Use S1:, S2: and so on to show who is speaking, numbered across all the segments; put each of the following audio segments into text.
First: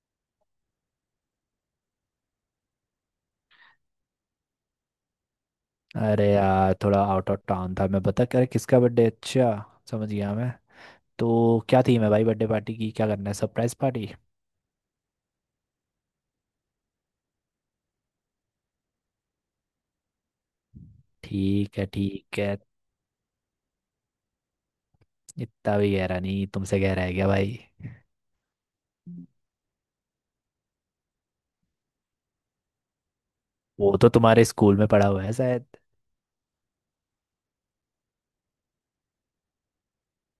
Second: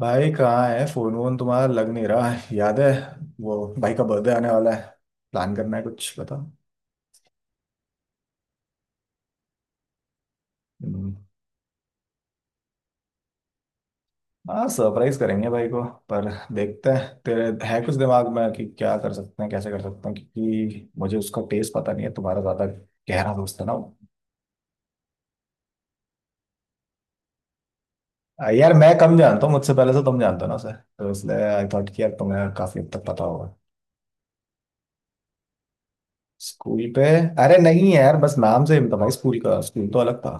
S1: भाई कहाँ है फोन वोन तुम्हारा। लग नहीं रहा है। याद है वो भाई का बर्थडे आने वाला है। प्लान करना है कुछ
S2: अरे
S1: बता।
S2: यार, थोड़ा आउट ऑफ टाउन था मैं। बता कर, किसका बर्थडे? अच्छा, समझ गया मैं।
S1: हम्म।
S2: तो क्या थीम है भाई बर्थडे पार्टी की? क्या करना है, सरप्राइज पार्टी?
S1: हाँ सरप्राइज करेंगे भाई को। पर देखते हैं तेरे है कुछ दिमाग में कि क्या कर सकते हैं कैसे कर सकते हैं क्योंकि मुझे उसका टेस्ट
S2: ठीक है,
S1: पता नहीं है।
S2: ठीक
S1: तुम्हारा
S2: है।
S1: ज्यादा गहरा दोस्त है ना वो।
S2: इतना भी गहरा नहीं, तुमसे गहरा है क्या भाई?
S1: यार मैं कम जानता हूँ। मुझसे पहले से तुम जानते हो ना उसे तो इसलिए आई थॉट कि यार तुम्हें काफी हद तक पता होगा।
S2: वो तो तुम्हारे स्कूल में पढ़ा हुआ है शायद।
S1: स्कूल पे। अरे नहीं यार बस नाम से ही था भाई। स्कूल का स्कूल तो अलग था।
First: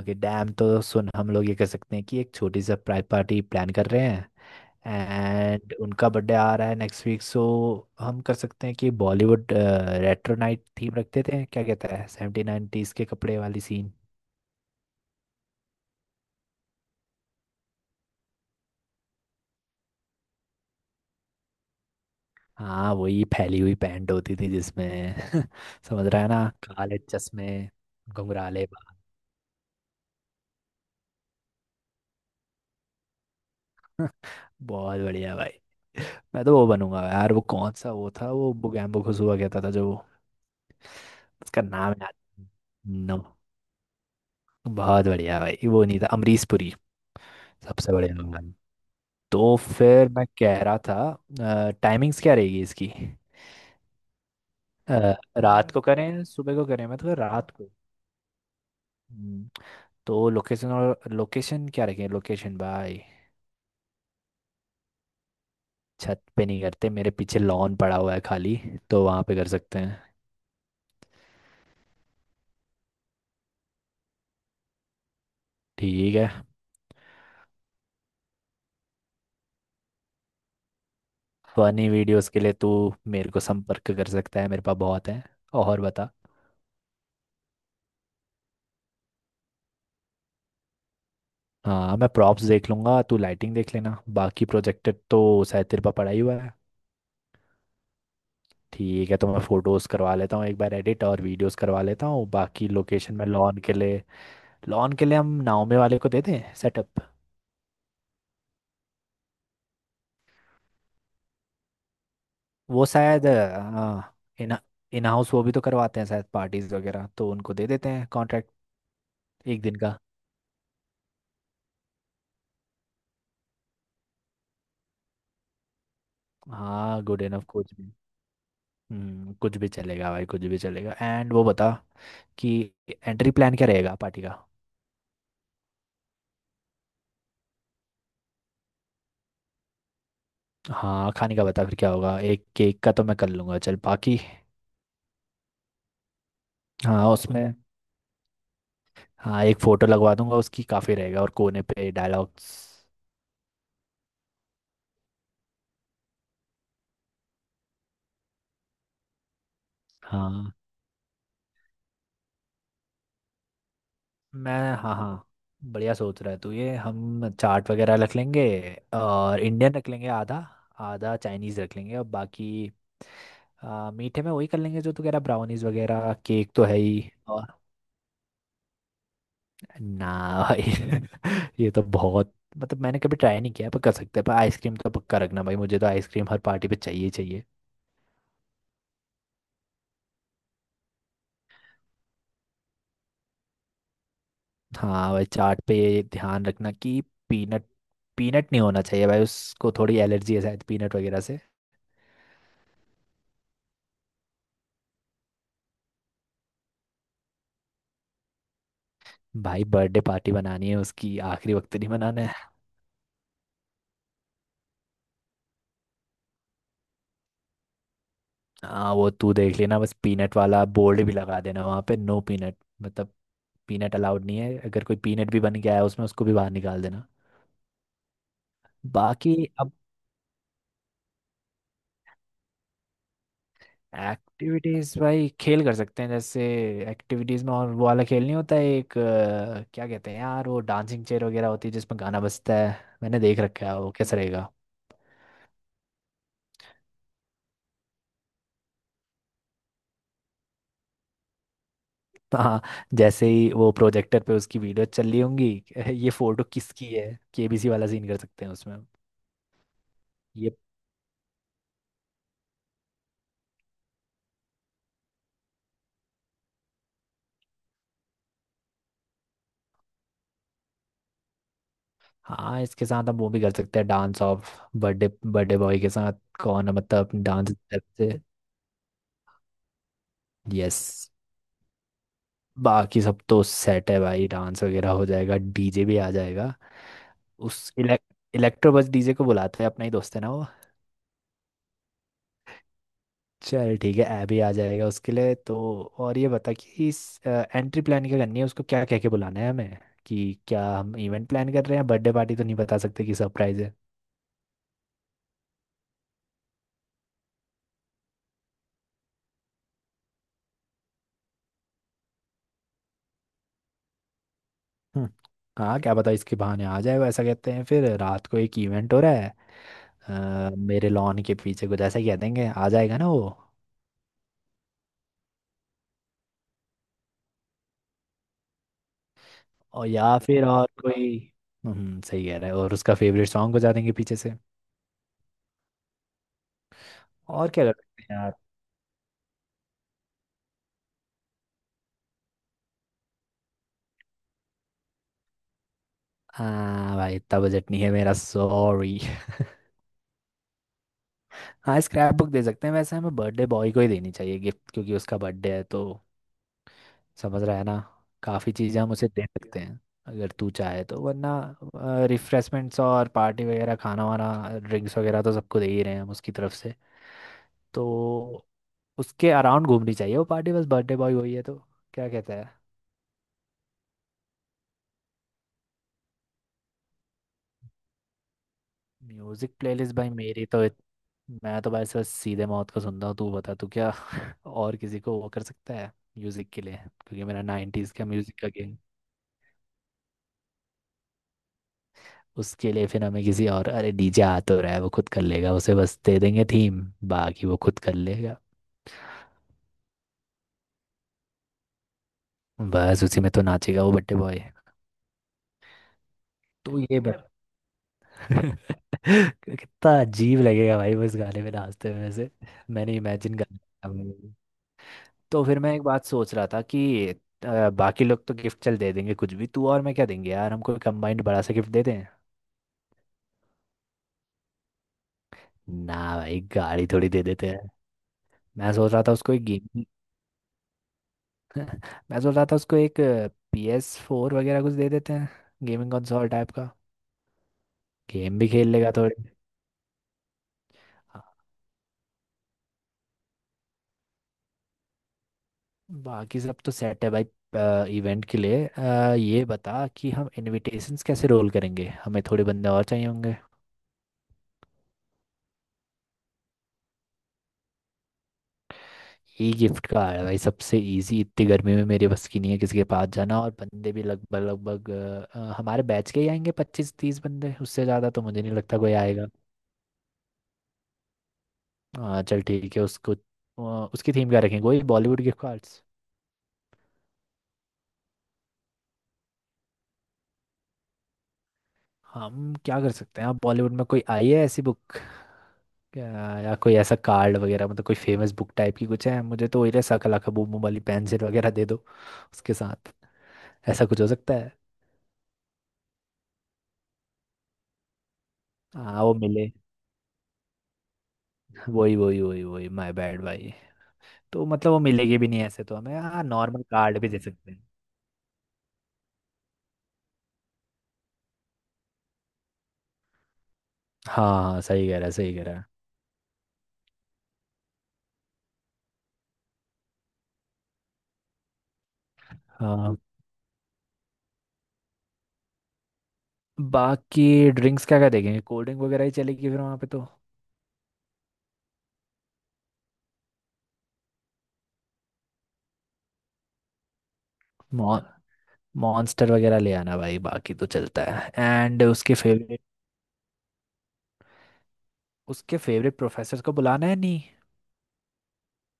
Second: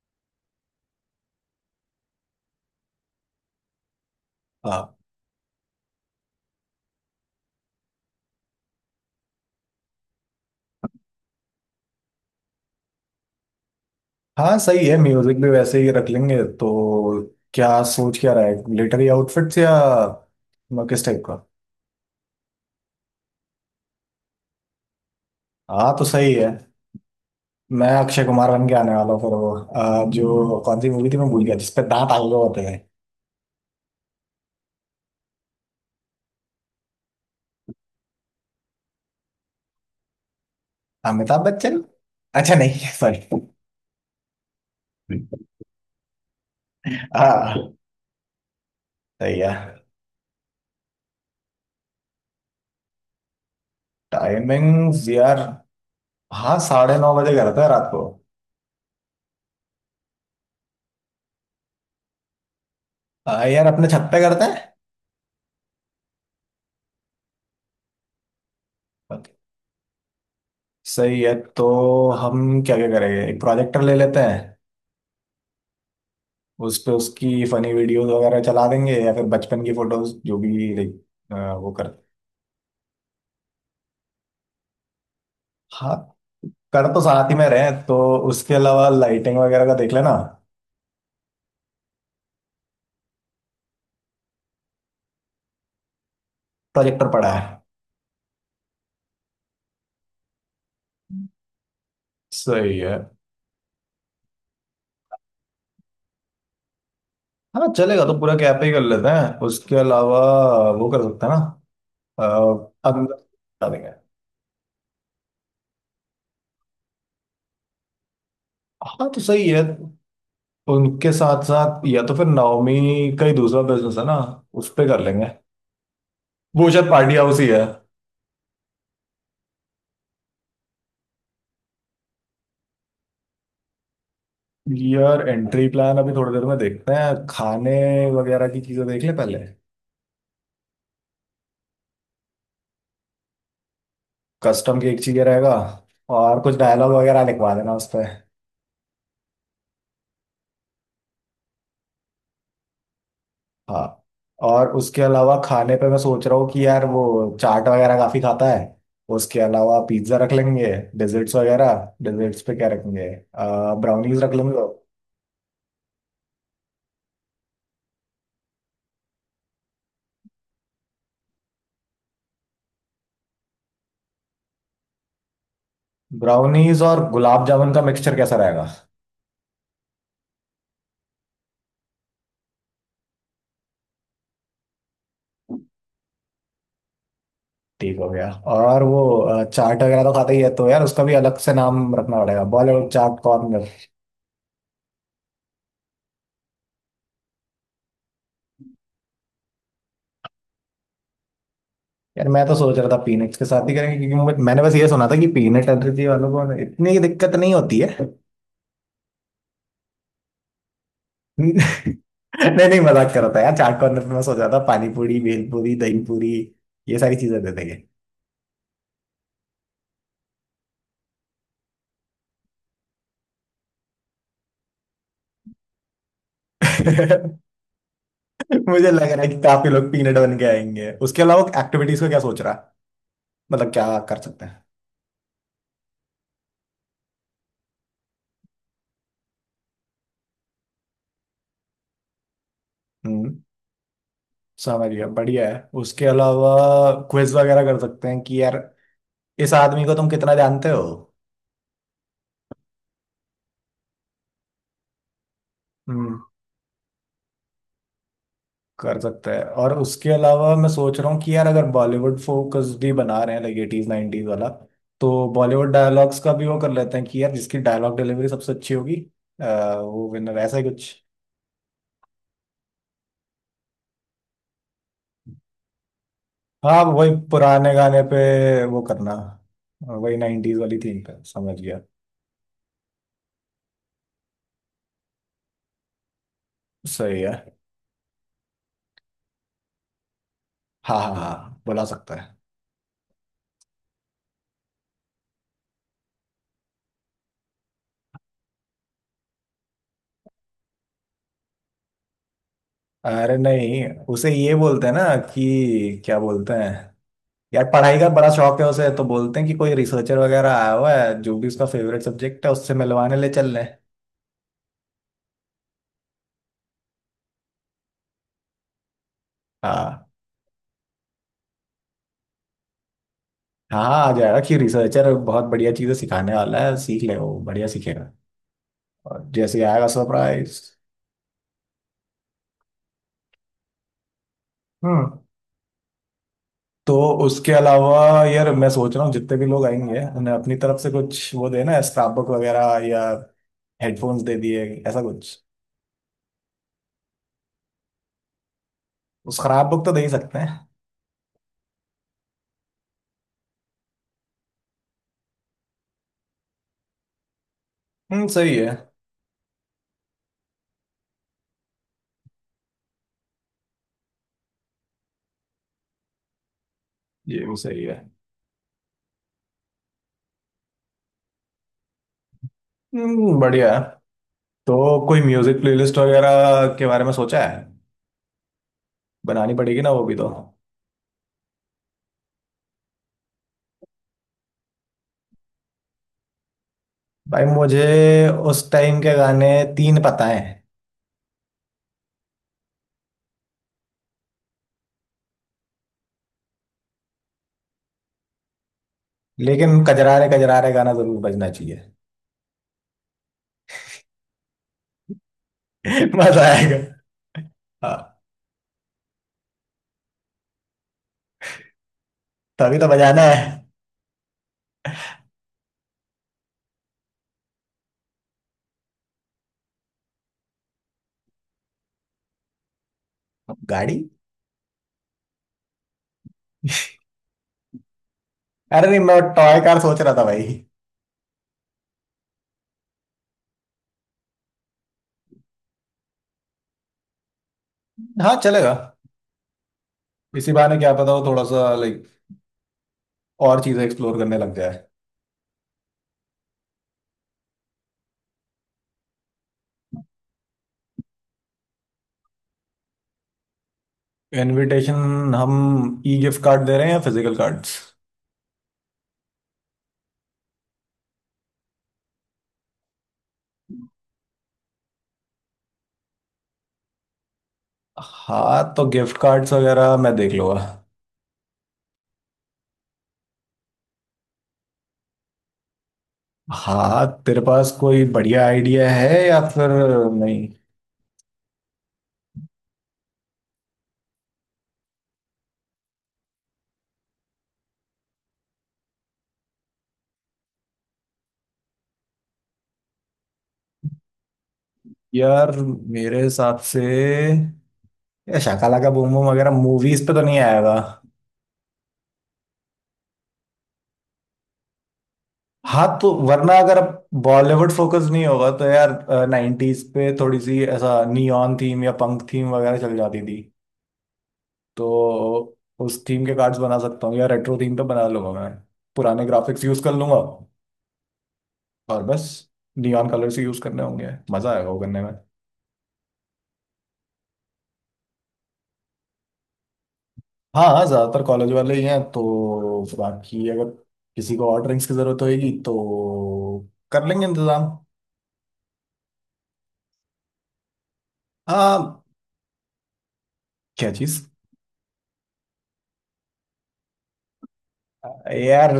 S2: ओके डैम, तो सुन। हम लोग ये कर सकते हैं कि एक छोटी सरप्राइज पार्टी प्लान कर रहे हैं
S1: हाँ।
S2: एंड उनका बर्थडे आ रहा है नेक्स्ट वीक। सो हम कर सकते हैं कि बॉलीवुड रेट्रो नाइट थीम रखते थे, क्या कहता है? सेवेंटी नाइनटीज के कपड़े वाली सीन।
S1: हाँ सही है। म्यूजिक भी वैसे ही रख लेंगे तो। क्या। सोच क्या रहा है मिलिट्री आउटफिट्स या किस टाइप का।
S2: हाँ, वही फैली हुई पैंट होती थी जिसमें
S1: हाँ तो
S2: समझ रहा है
S1: सही
S2: ना?
S1: है।
S2: काले चश्मे,
S1: मैं अक्षय कुमार
S2: घुंघराले
S1: बन के आने
S2: बाल।
S1: वाला हूँ फिर वो। जो कौन सी मूवी थी मैं भूल गया जिसपे दांत आगे होते हैं।
S2: बहुत बढ़िया भाई। मैं तो वो बनूंगा यार, वो कौन सा वो था, वो बुगैम्बो खुशबा कहता था जो।
S1: अमिताभ
S2: उसका
S1: बच्चन।
S2: नाम याद।
S1: अच्छा नहीं
S2: नो।
S1: सॉरी।
S2: बहुत बढ़िया भाई। वो नहीं था? अमरीश पुरी।
S1: हाँ
S2: सबसे बढ़िया भगवान।
S1: सही है।
S2: तो फिर मैं कह रहा था, टाइमिंग्स क्या रहेगी इसकी?
S1: टाइमिंग्स
S2: अ,
S1: यार।
S2: रात को करें या सुबह
S1: हाँ
S2: को करें?
S1: साढ़े
S2: मैं तो
S1: नौ
S2: कह रहा
S1: बजे
S2: रात
S1: करते हैं
S2: को।
S1: रात को।
S2: हम्म, तो लोकेशन, और लोकेशन क्या रखें लोकेशन भाई?
S1: यार अपने छत पे करते हैं।
S2: छत पे नहीं करते, मेरे पीछे लॉन पड़ा हुआ है खाली, तो वहाँ
S1: Okay.
S2: पे कर सकते हैं।
S1: सही है तो। हम क्या क्या करेंगे एक प्रोजेक्टर ले लेते हैं।
S2: ठीक है।
S1: उस पे उसकी फनी वीडियोस वगैरह चला देंगे या फिर बचपन की फोटोज जो भी लाइक। वो कर।
S2: फनी वीडियोस के लिए तू मेरे को संपर्क कर सकता है, मेरे पास बहुत है। और
S1: हाँ।
S2: बता।
S1: कर तो साथ ही में रहे तो। उसके अलावा लाइटिंग वगैरह का देख लेना।
S2: हाँ, मैं प्रॉप्स देख लूँगा, तू लाइटिंग देख लेना। बाकी प्रोजेक्टर तो शायद तेरे पास पड़ा ही हुआ है।
S1: प्रोजेक्टर पड़ा है।
S2: ठीक है। तो मैं फोटोज़ करवा लेता हूँ एक बार एडिट, और वीडियोस करवा लेता हूँ। बाकी
S1: सही है।
S2: लोकेशन में, लॉन के लिए, लॉन के लिए हम नाओमे वाले को देते हैं सेटअप।
S1: हाँ चलेगा तो पूरा कैफे ही कर लेते हैं उसके अलावा। वो कर सकते हैं ना।
S2: वो
S1: अ, अंदर
S2: शायद
S1: बता देंगे।
S2: हाँ। इन इन हाउस वो भी तो करवाते हैं शायद, पार्टीज वगैरह, तो उनको दे देते हैं कॉन्ट्रैक्ट,
S1: हाँ तो सही
S2: एक
S1: है।
S2: दिन का।
S1: उनके साथ साथ या तो फिर नवमी का ही दूसरा बिजनेस है ना। उस पे कर लेंगे। वो शायद
S2: हाँ
S1: पार्टी
S2: गुड
S1: हाउस
S2: इनफ,
S1: ही है।
S2: कुछ भी। कुछ भी चलेगा भाई, कुछ भी चलेगा। एंड वो बता कि एंट्री प्लान क्या रहेगा पार्टी का?
S1: यार एंट्री प्लान अभी थोड़ी देर में देखते हैं। खाने वगैरह की चीजें देख ले पहले।
S2: हाँ खाने का बता, फिर क्या होगा। एक केक का तो मैं कर लूँगा, चल। बाकी
S1: कस्टम केक चाहिए रहेगा। और कुछ डायलॉग
S2: हाँ
S1: वगैरह लिखवा
S2: उसमें,
S1: देना उस पर।
S2: हाँ एक फ़ोटो लगवा दूंगा उसकी, काफ़ी रहेगा। और कोने पे डायलॉग्स।
S1: हाँ। और उसके अलावा खाने पे मैं सोच रहा हूँ कि यार वो चाट वगैरह काफी खाता है। उसके अलावा पिज्जा रख
S2: हाँ।
S1: लेंगे। डेजर्ट्स वगैरह। डेजर्ट्स पे क्या रखेंगे। ब्राउनीज रख
S2: मैं
S1: लेंगे।
S2: हाँ, हाँ। बढ़िया सोच रहा है तू। ये हम चाट वगैरह रख लेंगे और इंडियन रख लेंगे आधा, आधा चाइनीज़ रख लेंगे। और बाकी मीठे में वही कर लेंगे जो तू कह रहा, ब्राउनीज वगैरह। केक तो है
S1: ब्राउनीज
S2: ही।
S1: और गुलाब जामुन का मिक्सचर कैसा रहेगा।
S2: ना भाई ये तो बहुत, मतलब मैंने कभी ट्राई नहीं किया, पर कर सकते हैं। पर आइसक्रीम तो पक्का रखना भाई, मुझे तो आइसक्रीम हर पार्टी पे चाहिए ही चाहिए।
S1: ठीक हो गया। और वो चाट वगैरह तो खाता ही है तो यार उसका भी अलग से नाम रखना पड़ेगा बॉलीवुड चाट कॉर्नर।
S2: हाँ भाई, चाट पे ये ध्यान रखना कि पीनट पीनट नहीं होना चाहिए भाई। उसको थोड़ी एलर्जी है शायद पीनट वगैरह से।
S1: यार मैं तो सोच रहा था पीनट्स के साथ ही करेंगे क्योंकि मैंने बस ये सुना था कि पीनट एलर्जी वालों को इतनी दिक्कत नहीं होती है।
S2: भाई बर्थडे पार्टी बनानी है उसकी, आखिरी वक्त नहीं बनाना है।
S1: नहीं नहीं मजाक कर रहा था यार। चाट कॉर्नर पे मैं सोच रहा था पानी पूरी भेल पूरी दही पूरी ये सारी चीजें दे देंगे।
S2: हाँ वो तू देख लेना। बस पीनट वाला बोर्ड भी लगा देना वहाँ पे, नो पीनट। मतलब पीनट अलाउड नहीं है। अगर कोई पीनट भी बन गया है उसमें, उसको भी बाहर निकाल देना।
S1: मुझे लग रहा है
S2: बाकी
S1: कि काफी
S2: अब,
S1: लोग पीनट बन के आएंगे। उसके अलावा एक्टिविटीज का क्या सोच रहा है। मतलब क्या कर सकते हैं।
S2: एक्टिविटीज भाई, खेल कर सकते हैं, जैसे एक्टिविटीज में। और वो वाला खेल नहीं होता है एक, क्या कहते हैं यार, वो डांसिंग चेयर वगैरह होती है जिसमें गाना बजता है। मैंने देख
S1: हम्म।
S2: रखा है, वो कैसा रहेगा?
S1: समझ गया बढ़िया है। उसके अलावा क्विज वगैरह कर सकते हैं कि यार इस आदमी को तुम कितना जानते हो।
S2: हाँ, जैसे ही वो प्रोजेक्टर पे उसकी वीडियो चल रही होंगी ये
S1: हम्म।
S2: फोटो किसकी है। केबीसी वाला सीन कर सकते हैं उसमें हम।
S1: कर सकता है। और उसके अलावा
S2: ये
S1: मैं सोच रहा हूँ कि यार अगर बॉलीवुड फोकस भी बना रहे हैं लाइक एटीज नाइनटीज वाला। तो बॉलीवुड डायलॉग्स का भी वो कर लेते हैं कि यार जिसकी डायलॉग डिलीवरी सबसे अच्छी होगी वो विनर ऐसा ही कुछ।
S2: हाँ, इसके साथ हम वो भी कर सकते हैं, dance off birthday birthday boy के साथ। कौन,
S1: हाँ वही
S2: मतलब डांस
S1: पुराने
S2: स्टेप
S1: गाने
S2: से?
S1: पे वो करना। वही नाइनटीज वाली
S2: यस।
S1: थीम पे समझ गया।
S2: बाकी सब तो सेट है भाई, डांस वगैरह हो जाएगा, डीजे भी आ जाएगा।
S1: सही है।
S2: उस इलेक, इलेक्ट्रो, बस डीजे को बुलाते हैं, अपना ही दोस्त है ना वो।
S1: हाँ हाँ हाँ बुला सकता है।
S2: चल ठीक है, ऐप भी आ जाएगा उसके लिए तो। और ये बता कि इस एंट्री प्लान क्या करनी है, उसको क्या कह के बुलाना है हमें? कि क्या हम इवेंट प्लान कर रहे हैं? बर्थडे पार्टी तो नहीं बता सकते कि
S1: अरे
S2: सरप्राइज है।
S1: नहीं उसे ये बोलते हैं ना कि क्या बोलते हैं। यार पढ़ाई का बड़ा शौक है उसे तो बोलते हैं कि कोई रिसर्चर वगैरह आया हुआ है जो भी उसका फेवरेट सब्जेक्ट है उससे मिलवाने ले चल रहे हैं।
S2: हम्म, हाँ क्या पता इसके बहाने आ जाए वो। ऐसा कहते हैं फिर रात को एक इवेंट हो रहा है
S1: हाँ।
S2: मेरे लॉन के पीछे, कुछ ऐसा ही कह देंगे, आ जाएगा ना वो।
S1: हाँ आ जाएगा कि रिसर्चर बहुत बढ़िया चीजें सिखाने वाला है सीख ले वो बढ़िया सीखेगा। और जैसे ही आएगा
S2: और या फिर
S1: सरप्राइज।
S2: और कोई। सही कह रहा है, और उसका फेवरेट सॉन्ग बजा देंगे पीछे से।
S1: हम्म। तो
S2: और
S1: उसके
S2: क्या कर
S1: अलावा
S2: सकते हैं?
S1: यार मैं सोच रहा हूँ जितने भी लोग आएंगे उन्हें अपनी तरफ से कुछ वो देना स्क्रैप बुक वगैरह या हेडफोन्स दे दिए ऐसा कुछ।
S2: हाँ भाई, इतना बजट नहीं है मेरा, सॉरी।
S1: स्क्रैप बुक तो दे ही सकते हैं।
S2: हाँ स्क्रैप बुक दे सकते हैं। वैसे हमें बर्थडे बॉय को ही देनी चाहिए गिफ्ट, क्योंकि उसका बर्थडे है तो। समझ रहा है ना? काफ़ी
S1: सही है।
S2: चीज़ें हम उसे दे सकते हैं अगर तू चाहे तो, वरना रिफ्रेशमेंट्स और पार्टी वगैरह, खाना वाना, ड्रिंक्स वगैरह तो सबको दे ही रहे हैं हम उसकी तरफ से।
S1: ये भी सही
S2: तो
S1: है।
S2: उसके अराउंड घूमनी चाहिए वो पार्टी, बस। बर्थडे बॉय वही है तो, क्या कहता है?
S1: बढ़िया है। तो कोई म्यूजिक प्लेलिस्ट वगैरह के बारे में सोचा है। बनानी
S2: म्यूजिक
S1: पड़ेगी ना
S2: प्लेलिस्ट
S1: वो
S2: भाई,
S1: भी तो।
S2: मेरी तो मैं तो भाई सर सीधे मौत को सुनता हूँ, तू बता तू क्या और किसी को वो कर सकता है म्यूजिक के लिए, क्योंकि मेरा
S1: भाई
S2: 90s का
S1: मुझे
S2: म्यूजिक का
S1: उस
S2: गेम।
S1: टाइम के गाने तीन पता है।
S2: उसके लिए फिर हमें किसी और, अरे डीजे आ तो रहा है, वो खुद कर लेगा। उसे बस दे देंगे थीम, बाकी वो खुद कर लेगा।
S1: लेकिन कजरारे कजरारे गाना जरूर बजना चाहिए।
S2: बस उसी में तो नाचेगा वो बट्टे बॉय।
S1: मजा आएगा।
S2: तो ये बत
S1: हाँ
S2: कितना अजीब लगेगा भाई, वो इस गाने में नाचते हुए से।
S1: तभी तो
S2: मैंने
S1: बजाना
S2: इमेजिन
S1: है।
S2: कर लिया। तो फिर मैं एक बात सोच रहा था कि, बाकी लोग तो गिफ्ट चल दे देंगे कुछ भी, तू और मैं क्या देंगे यार, हम कोई कंबाइंड बड़ा सा गिफ्ट देते हैं।
S1: गाड़ी।
S2: ना भाई, गाड़ी थोड़ी दे देते हैं। मैं
S1: अरे
S2: सोच
S1: नहीं
S2: रहा था
S1: मैं
S2: उसको एक
S1: टॉय कार
S2: गेमिंग
S1: सोच रहा था भाई।
S2: मैं सोच रहा था उसको एक पी एस फोर वगैरह कुछ दे देते हैं, गेमिंग कंसोल टाइप का।
S1: हाँ
S2: गेम भी खेल
S1: चलेगा।
S2: लेगा थोड़े।
S1: इसी बहाने क्या पता
S2: हाँ।
S1: वो थोड़ा सा लाइक और चीजें एक्सप्लोर करने लग जाए।
S2: बाकी सब तो सेट है भाई। इवेंट के लिए ये बता कि हम इनविटेशंस कैसे रोल करेंगे, हमें थोड़े बंदे और चाहिए होंगे।
S1: इनविटेशन हम ई गिफ्ट कार्ड दे रहे हैं या फिजिकल कार्ड्स।
S2: ई गिफ्ट का आ रहा है भाई, सबसे इजी। इतनी गर्मी में मेरे बस की नहीं है किसी के पास जाना। और बंदे भी लगभग लगभग हमारे बैच के ही आएंगे, 25 30 बंदे। उससे ज़्यादा तो मुझे नहीं
S1: हाँ
S2: लगता
S1: तो
S2: कोई
S1: गिफ्ट
S2: आएगा।
S1: कार्ड्स वगैरह मैं देख लूंगा।
S2: हाँ चल ठीक है। उसको उसकी थीम क्या रखेंगे? वही बॉलीवुड गिफ्ट कार्ड्स।
S1: हाँ तेरे पास कोई बढ़िया आइडिया है या फिर। नहीं
S2: हम क्या कर सकते हैं? आप बॉलीवुड में कोई आई है ऐसी बुक क्या, या कोई ऐसा कार्ड वगैरह, मतलब कोई फेमस बुक टाइप की कुछ है? मुझे तो वही, रहा सकला का बूम बूम वाली पेंसिल वगैरह दे दो उसके साथ। ऐसा कुछ हो सकता है।
S1: यार मेरे हिसाब से या शाकाला का
S2: हाँ
S1: बूम
S2: वो
S1: बूम
S2: मिले,
S1: वगैरह मूवीज पे तो नहीं आएगा।
S2: वही वही वही वही, माय बैड भाई। तो मतलब वो मिलेगी भी नहीं ऐसे तो
S1: हाँ
S2: हमें।
S1: तो
S2: हाँ
S1: वरना
S2: नॉर्मल
S1: अगर
S2: कार्ड भी दे सकते हैं।
S1: बॉलीवुड फोकस नहीं होगा तो यार नाइन्टीज पे थोड़ी सी ऐसा नियॉन थीम या पंक थीम वगैरह चल जाती थी।
S2: हाँ हाँ, सही कह रहा है, सही कह रहा
S1: तो
S2: है।
S1: उस थीम के कार्ड्स बना सकता हूँ या रेट्रो थीम पे बना लूंगा मैं। पुराने ग्राफिक्स यूज कर लूंगा और बस
S2: हाँ।
S1: नियॉन कलर्स यूज करने होंगे। मजा आएगा वो करने में।
S2: बाकी ड्रिंक्स क्या क्या देखेंगे? कोल्ड ड्रिंक वगैरह ही चलेगी फिर वहाँ पे तो।
S1: हाँ हाँ ज्यादातर कॉलेज वाले ही हैं तो बाकी अगर किसी को और ड्रिंक्स की जरूरत होगी तो कर लेंगे इंतजाम।
S2: मॉन मॉन्स्टर वगैरह ले आना भाई, बाकी तो चलता है। एंड
S1: हाँ।
S2: उसके फेवरेट,
S1: क्या चीज।
S2: उसके फेवरेट प्रोफेसर को बुलाना है नहीं?
S1: यार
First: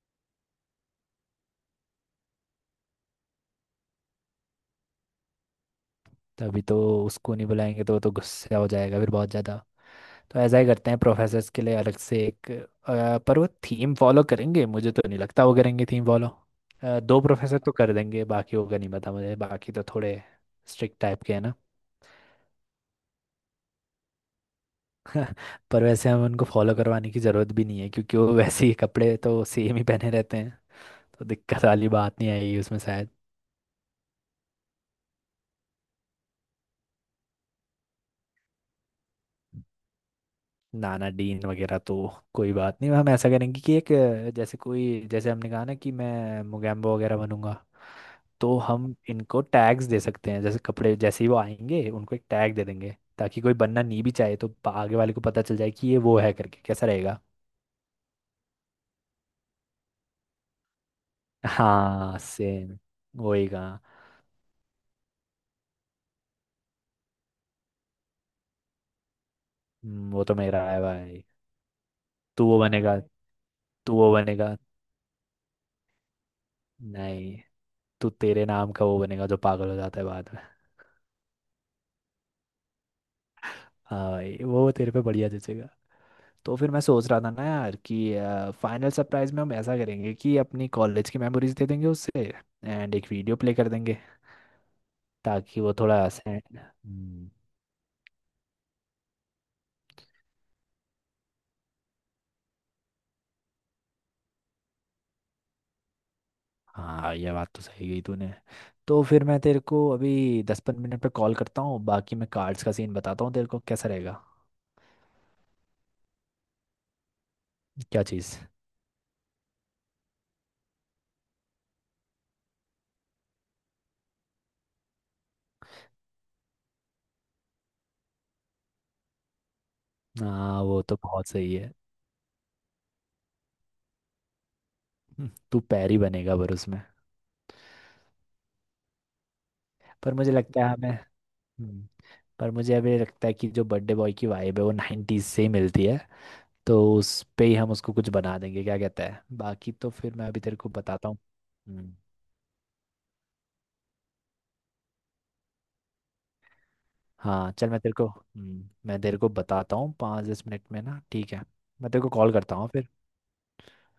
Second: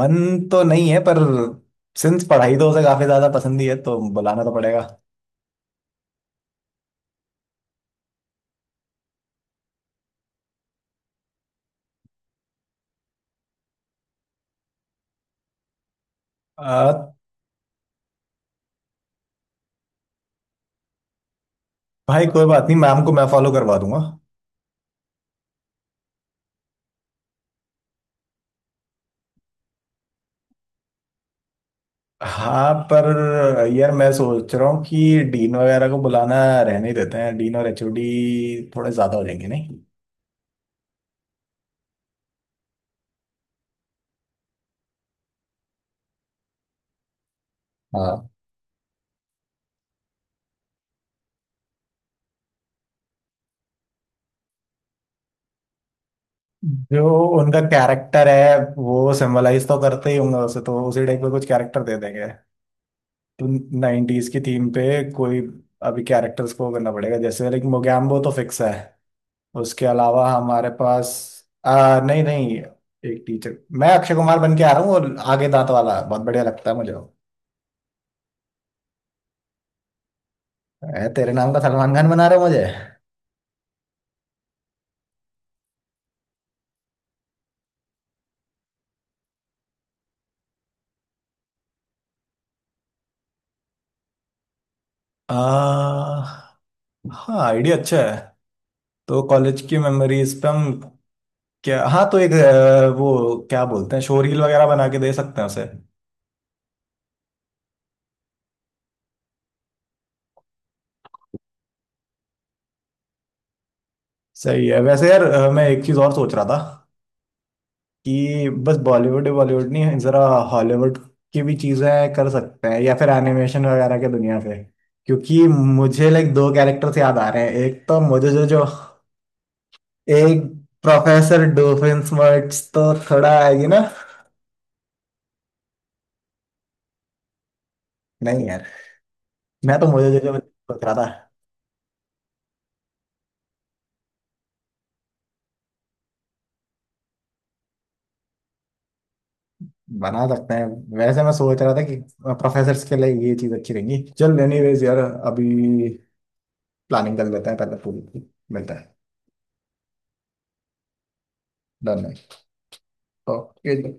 S1: मन तो नहीं है पर सिंस पढ़ाई तो उसे काफी ज्यादा पसंद ही है तो बुलाना तो पड़ेगा।
S2: तभी तो। उसको नहीं बुलाएंगे तो वो तो गुस्सा हो जाएगा फिर बहुत ज़्यादा। तो ऐसा ही करते हैं, प्रोफेसर्स के लिए अलग से एक, पर वो थीम फॉलो करेंगे, मुझे तो नहीं लगता वो करेंगे थीम फॉलो।
S1: आ,
S2: दो प्रोफेसर तो कर देंगे, बाकी होगा नहीं, पता मुझे बाकी तो थोड़े स्ट्रिक्ट टाइप के हैं ना।
S1: भाई कोई बात नहीं मैम को मैं फॉलो करवा दूंगा।
S2: पर वैसे हमें उनको फॉलो करवाने की ज़रूरत भी नहीं है, क्योंकि वो वैसे ही कपड़े तो सेम ही पहने रहते हैं, तो दिक्कत वाली बात नहीं आएगी
S1: हाँ
S2: उसमें
S1: पर
S2: शायद।
S1: यार मैं सोच रहा हूँ कि डीन वगैरह को बुलाना रहने ही देते हैं। डीन और एचओडी थोड़े ज्यादा हो जाएंगे नहीं।
S2: नानाडीन वगैरह तो कोई बात नहीं। हम ऐसा करेंगे कि एक, जैसे कोई, जैसे हमने कहा ना कि मैं मुगैम्बो वगैरह बनूंगा, तो हम इनको टैग्स दे सकते हैं, जैसे कपड़े। जैसे ही वो आएंगे उनको एक टैग दे देंगे, ताकि कोई बनना नहीं भी चाहे तो पा- आगे वाले को पता चल जाए कि ये वो है करके। कैसा
S1: जो
S2: रहेगा?
S1: उनका कैरेक्टर है वो सिंबलाइज तो करते ही होंगे उसे तो उसी टाइप का कुछ कैरेक्टर दे
S2: हाँ
S1: देंगे।
S2: सेम,
S1: तो
S2: वही कहा।
S1: नाइनटीज की थीम पे कोई अभी कैरेक्टर्स को करना पड़ेगा जैसे लाइक मोगैम्बो तो फिक्स है। उसके
S2: वो
S1: अलावा
S2: तो मेरा
S1: हमारे
S2: है
S1: पास
S2: भाई।
S1: नहीं
S2: तू
S1: नहीं
S2: वो बनेगा।
S1: एक टीचर मैं
S2: तू वो
S1: अक्षय कुमार
S2: बनेगा
S1: बन के आ रहा हूँ और आगे दांत वाला बहुत बढ़िया लगता है मुझे वो।
S2: नहीं, तू तेरे नाम का वो बनेगा जो पागल हो जाता है बाद में।
S1: तेरे नाम का सलमान खान बना रहे हो मुझे।
S2: हाँ भाई, वो तेरे पे बढ़िया जचेगा। तो फिर मैं सोच रहा था ना यार, कि फाइनल सरप्राइज में हम ऐसा करेंगे कि अपनी कॉलेज की मेमोरीज दे देंगे उससे, एंड एक वीडियो प्ले कर देंगे, ताकि वो
S1: आ,
S2: थोड़ा से
S1: हाँ आइडिया अच्छा है। तो कॉलेज की मेमोरीज पे हम क्या। हाँ तो एक वो क्या बोलते हैं शोरील वगैरह बना के दे सकते हैं उसे।
S2: हाँ ये बात तो सही गई तूने। तो फिर मैं तेरे को अभी 10-15 मिनट पे कॉल करता हूँ, बाकी मैं कार्ड्स का सीन बताता हूँ तेरे को, कैसा रहेगा?
S1: सही है वैसे यार मैं एक चीज और सोच रहा था।
S2: क्या चीज़?
S1: कि बस बॉलीवुड बॉलीवुड नहीं जरा हॉलीवुड की भी चीजें कर सकते हैं या फिर एनिमेशन वगैरह के दुनिया से क्योंकि मुझे लाइक दो कैरेक्टर्स याद आ रहे हैं। एक तो मुझे जो जो। एक
S2: हाँ वो तो बहुत
S1: प्रोफेसर
S2: सही है।
S1: डोफिन स्मर्ट्स तो थोड़ा आएगी ना।
S2: तू पैरी बनेगा पर उसमें।
S1: नहीं यार मैं तो मुझे
S2: पर
S1: जो
S2: मुझे
S1: जो
S2: लगता है
S1: सोच
S2: हमें
S1: रहा था।
S2: हम्म, पर मुझे अभी लगता है कि जो बर्थडे बॉय की वाइब है वो नाइन्टीज से ही मिलती है। तो उस पे ही हम उसको कुछ बना देंगे, क्या कहता है? बाकी तो फिर
S1: बना
S2: मैं अभी
S1: सकते
S2: तेरे
S1: हैं।
S2: को बताता हूँ।
S1: वैसे मैं सोच रहा था
S2: हम्म,
S1: कि प्रोफेसर्स के लिए ये चीज अच्छी रहेगी। चल एनीवेज यार अभी प्लानिंग कर लेते
S2: हाँ
S1: हैं
S2: चल,
S1: पहले पूरी। मिलता है।
S2: मैं तेरे को बताता हूँ 5-10 मिनट में ना, ठीक है? मैं तेरे
S1: डन
S2: को
S1: है।
S2: कॉल करता हूँ फिर।
S1: ओके।